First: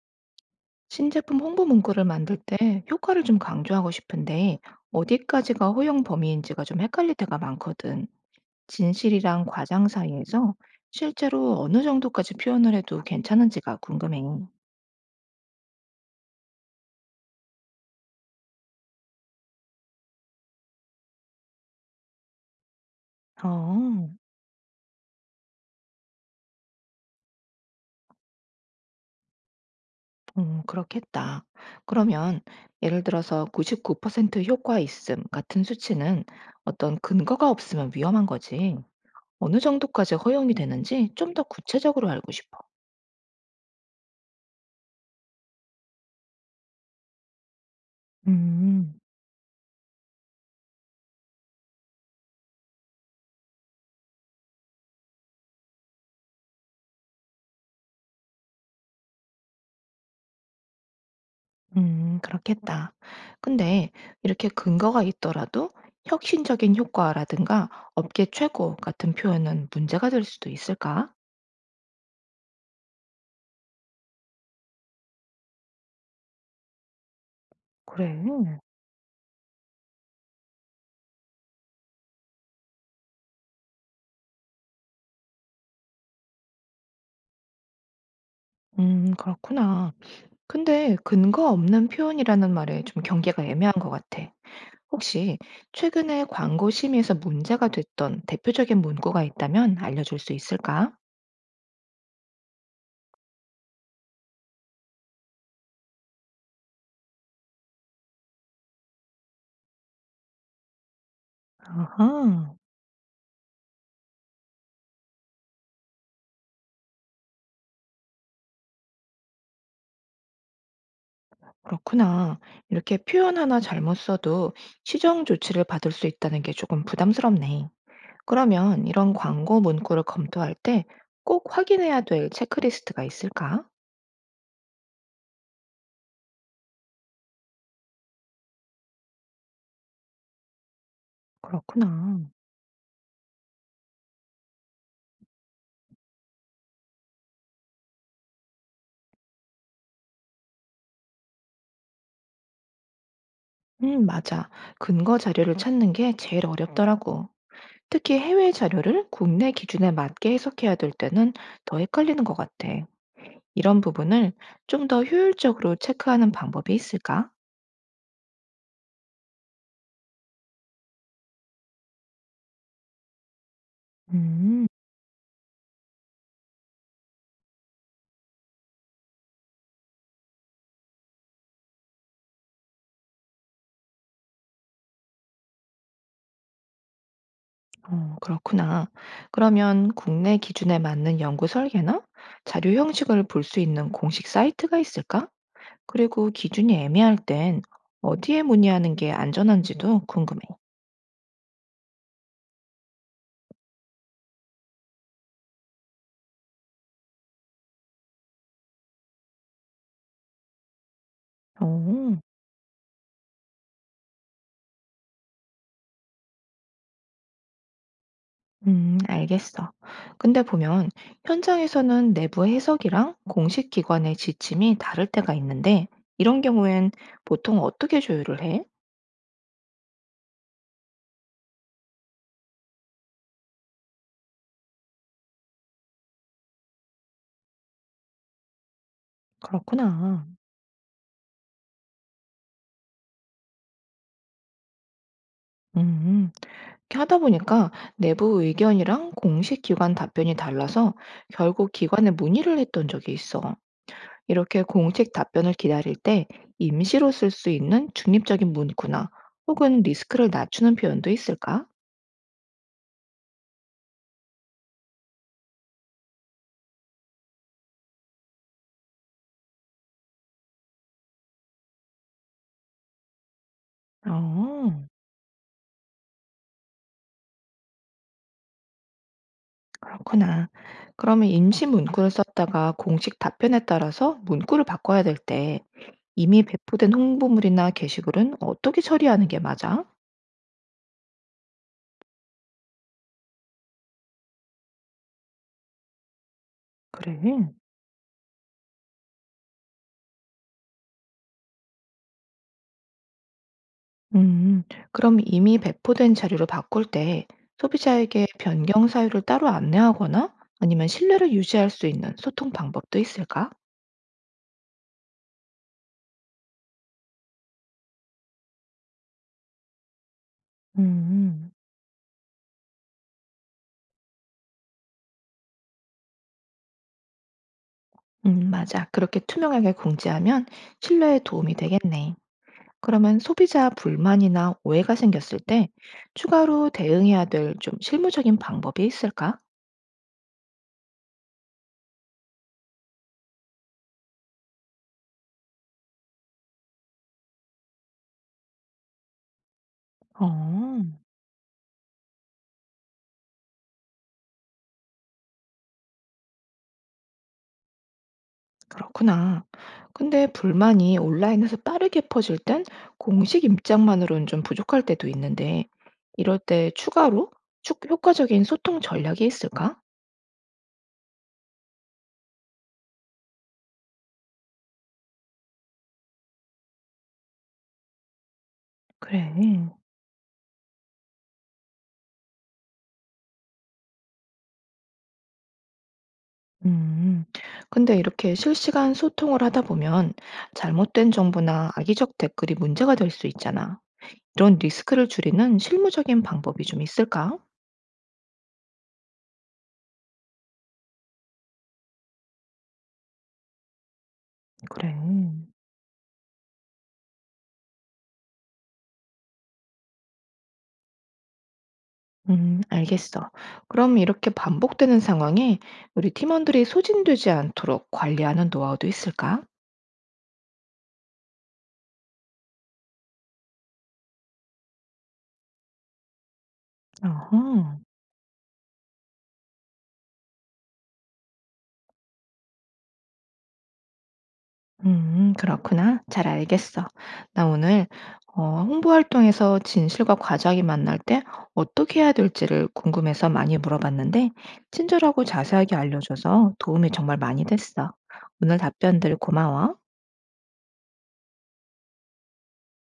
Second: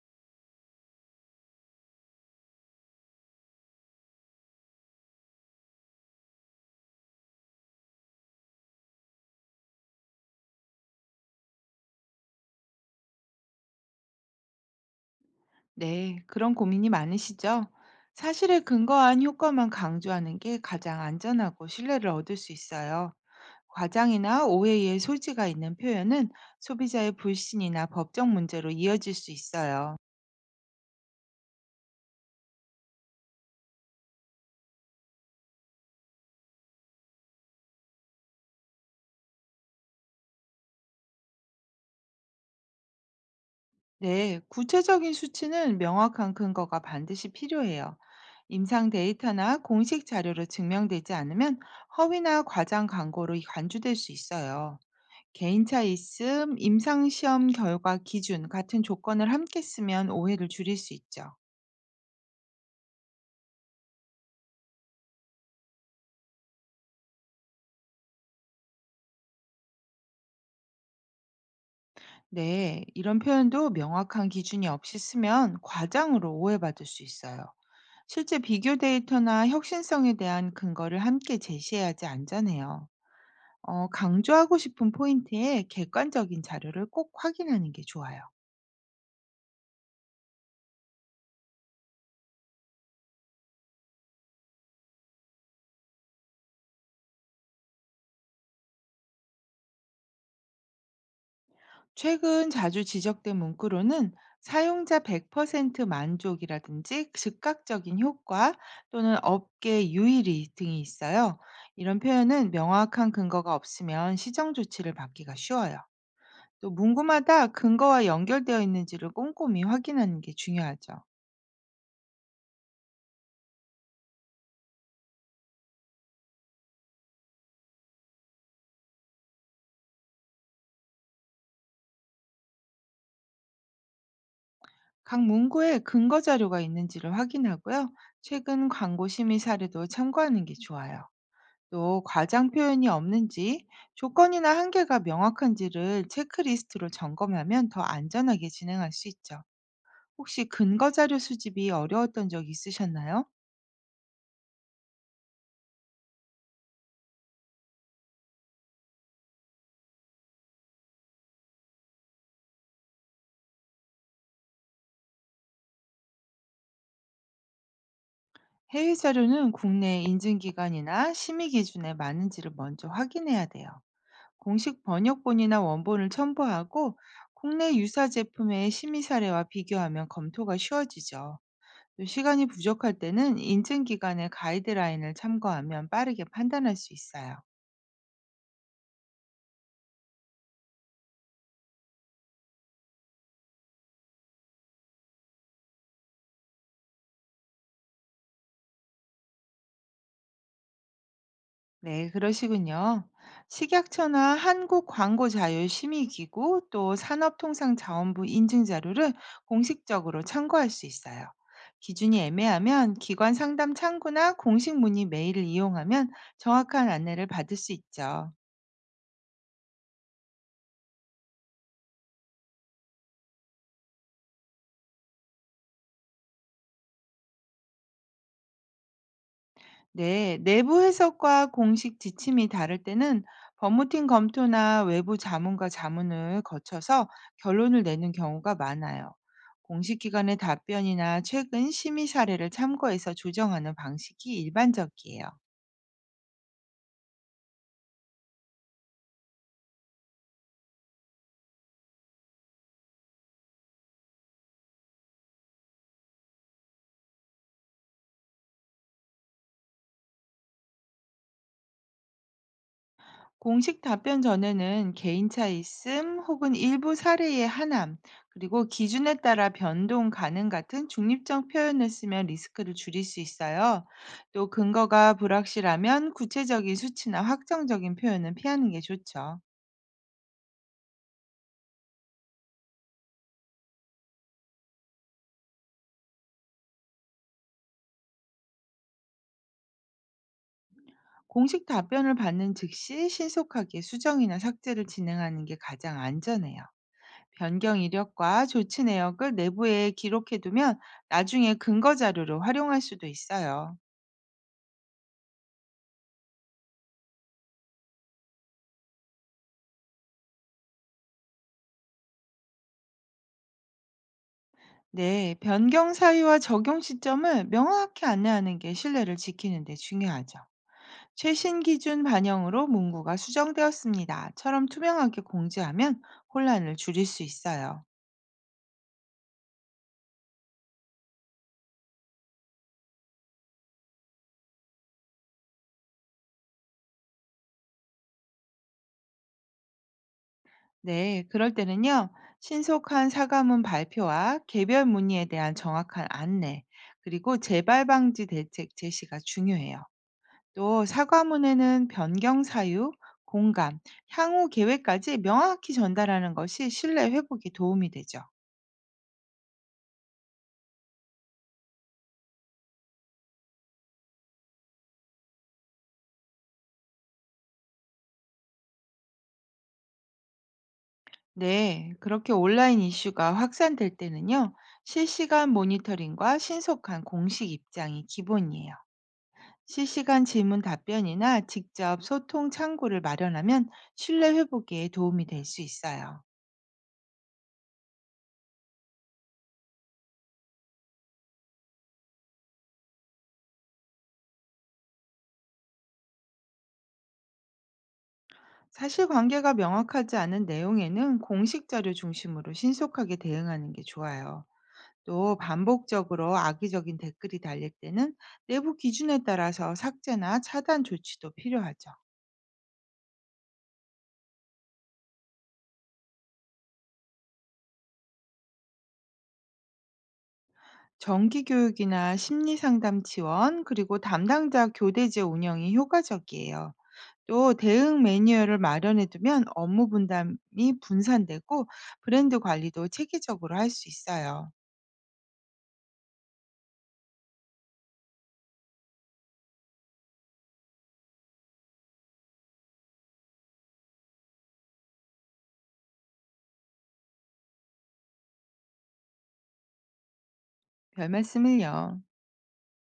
신제품 홍보 문구를 만들 때 효과를 좀 강조하고 싶은데 어디까지가 허용 범위인지가 좀 헷갈릴 때가 많거든. 진실이랑 과장 사이에서 실제로 어느 정도까지 표현을 해도 괜찮은지가 궁금해. 네, 그런 고민이 많으시죠? 사실에 근거한 효과만 강조하는 게 가장 안전하고 신뢰를 얻을 수 있어요. 어. 과장이나 오해의 소지가 있는 표현은 소비자의 불신이나 법적 문제로 이어질 수 있어요. 그렇겠다. 그러면 예를 들어서 99% 효과 있음 같은 수치는 어떤 근거가 없으면 위험한 거지. 어느 정도까지 허용이 되는지 좀 더 구체적으로 알고 싶어. 네, 구체적인 수치는 명확한 근거가 반드시 필요해요. 임상 음. 데이터나 공식 자료로 증명되지 않으면 허위나 과장 광고로 간주될 수 있어요. 개인차 있음, 임상시험 결과 기준 같은 조건을 함께 쓰면 오해를 줄일 수 있죠. 그렇겠다. 근데 이렇게 근거가 있더라도 혁신적인 효과라든가 업계 최고 같은 표현은 문제가 될 수도 있을까? 네, 이런 표현도 명확한 기준이 없이 쓰면 과장으로 오해받을 수 있어요. 그래. 실제 비교 데이터나 혁신성에 대한 근거를 함께 제시해야지 안전해요. 강조하고 싶은 포인트에 객관적인 자료를 꼭 확인하는 게 좋아요. 그렇구나. 근데 근거 없는 표현이라는 말에 좀 경계가 애매한 것 같아. 혹시 최근에 광고 심의에서 문제가 됐던 대표적인 문구가 있다면 알려줄 수 있을까? 최근 자주 지적된 문구로는 사용자 100% 만족이라든지 즉각적인 효과 또는 업계 유일이 등이 있어요. 이런 표현은 아하. 명확한 근거가 없으면 시정 조치를 받기가 쉬워요. 또 문구마다 근거와 연결되어 있는지를 꼼꼼히 확인하는 게 중요하죠. 그렇구나. 이렇게 표현 하나 잘못 써도 시정 조치를 받을 수 있다는 게 조금 부담스럽네. 그러면 이런 광고 문구를 검토할 때 꼭 확인해야 될 체크리스트가 있을까? 각 문구에 근거 자료가 있는지를 확인하고요. 최근 광고 심의 사례도 참고하는 게 좋아요. 또 그렇구나. 과장 표현이 없는지, 조건이나 한계가 명확한지를 체크리스트로 점검하면 더 안전하게 진행할 수 있죠. 혹시 근거 자료 수집이 어려웠던 적 있으셨나요? 맞아. 근거 자료를 찾는 게 제일 어렵더라고. 특히 해외 자료를 국내 기준에 맞게 해석해야 될 때는 더 헷갈리는 것 같아. 이런 부분을 좀 더 효율적으로 체크하는 방법이 있을까? 해외 자료는 국내 인증 기관이나 심의 기준에 맞는지를 먼저 확인해야 돼요. 음, 공식 번역본이나 원본을 첨부하고 국내 유사 제품의 심의 사례와 비교하면 검토가 쉬워지죠. 또 시간이 부족할 때는 인증 기관의 가이드라인을 참고하면 빠르게 판단할 수 있어요. 그렇구나. 그러면 국내 기준에 맞는 연구 설계나 자료 형식을 볼 수 있는 공식 사이트가 있을까? 그리고 기준이 애매할 땐 어디에 문의하는 게 안전한지도 궁금해. 네, 그러시군요. 식약처나 한국광고자율심의기구 또 산업통상자원부 인증자료를 공식적으로 참고할 수 있어요. 오. 기준이 애매하면 기관 상담 창구나 공식 문의 메일을 이용하면 정확한 안내를 받을 수 있죠. 알겠어. 근데 보면 현장에서는 내부 해석이랑 공식 기관의 지침이 다를 때가 있는데 이런 경우엔 보통 어떻게 조율을 해? 네, 내부 해석과 공식 지침이 다를 때는 법무팀 검토나 외부 자문과 자문을 거쳐서 결론을 내는 경우가 많아요. 공식 그렇구나. 기관의 답변이나 최근 심의 사례를 참고해서 조정하는 방식이 일반적이에요. 음, 이렇게 하다 보니까 내부 의견이랑 공식 기관 답변이 달라서 결국 기관에 문의를 했던 적이 있어. 이렇게 공식 답변을 기다릴 때 임시로 쓸 수 있는 중립적인 문구나 혹은 리스크를 낮추는 표현도 있을까? 공식 답변 전에는 개인차 있음 혹은 일부 사례의 한함, 그리고 기준에 따라 변동 가능 같은 중립적 표현을 쓰면 리스크를 줄일 수 있어요. 또 어, 근거가 불확실하면 구체적인 수치나 확정적인 표현은 피하는 게 좋죠. 그렇구나. 그러면 임시 문구를 썼다가 공식 답변에 따라서 문구를 바꿔야 될 때 이미 배포된 홍보물이나 게시글은 어떻게 처리하는 게 맞아? 공식 답변을 받는 즉시 신속하게 수정이나 삭제를 진행하는 게 가장 안전해요. 그래. 변경 이력과 조치 내역을 내부에 기록해두면 나중에 근거 자료로 활용할 수도 있어요. 음, 그럼 이미 배포된 자료를 바꿀 때 소비자에게 변경 사유를 따로 안내하거나 아니면 신뢰를 유지할 수 있는 소통 방법도 있을까? 네, 변경 사유와 적용 시점을 명확히 안내하는 게 신뢰를 지키는 데 중요하죠. 음. 최신 기준 반영으로 문구가 수정되었습니다.처럼 투명하게 공지하면 혼란을 줄일 수 있어요. 맞아. 그렇게 투명하게 공지하면 신뢰에 도움이 되겠네. 그러면 소비자 불만이나 오해가 생겼을 때 추가로 대응해야 될 좀 실무적인 방법이 있을까? 네, 그럴 때는요. 신속한 사과문 발표와 개별 문의에 대한 정확한 안내, 그리고 재발 방지 대책 제시가 중요해요. 어, 또 사과문에는 변경 사유, 공감, 향후 계획까지 명확히 전달하는 것이 신뢰 회복에 도움이 되죠. 그렇구나. 근데 불만이 온라인에서 빠르게 퍼질 땐 공식 입장만으로는 좀 부족할 때도 있는데 이럴 때 추가로 효과적인 소통 전략이 있을까? 네, 그렇게 온라인 이슈가 확산될 때는요, 실시간 모니터링과 신속한 공식 입장이 기본이에요. 그래. 실시간 질문 답변이나 직접 소통 창구를 마련하면 신뢰 회복에 도움이 될 수 있어요. 음, 근데 이렇게 실시간 소통을 하다 보면 잘못된 정보나 악의적 댓글이 문제가 될 수 있잖아. 이런 리스크를 줄이는 실무적인 방법이 좀 있을까? 사실관계가 명확하지 않은 내용에는 공식 자료 중심으로 신속하게 대응하는 게 좋아요. 그래. 또 반복적으로 악의적인 댓글이 달릴 때는 내부 기준에 따라서 삭제나 차단 조치도 필요하죠. 알겠어. 그럼 이렇게 반복되는 상황에 우리 팀원들이 소진되지 않도록 관리하는 노하우도 있을까? 정기 교육이나 심리 상담 지원, 그리고 담당자 교대제 운영이 효과적이에요. 어허. 또 대응 매뉴얼을 마련해 두면 업무 분담이 분산되고 브랜드 관리도 체계적으로 할 수 있어요. 그렇구나. 잘 알겠어. 나 오늘 홍보 활동에서 진실과 과장이 만날 때 어떻게 해야 될지를 궁금해서 많이 물어봤는데, 친절하고 자세하게 알려줘서 도움이 정말 많이 됐어. 오늘 답변들 고마워. 별 말씀을요.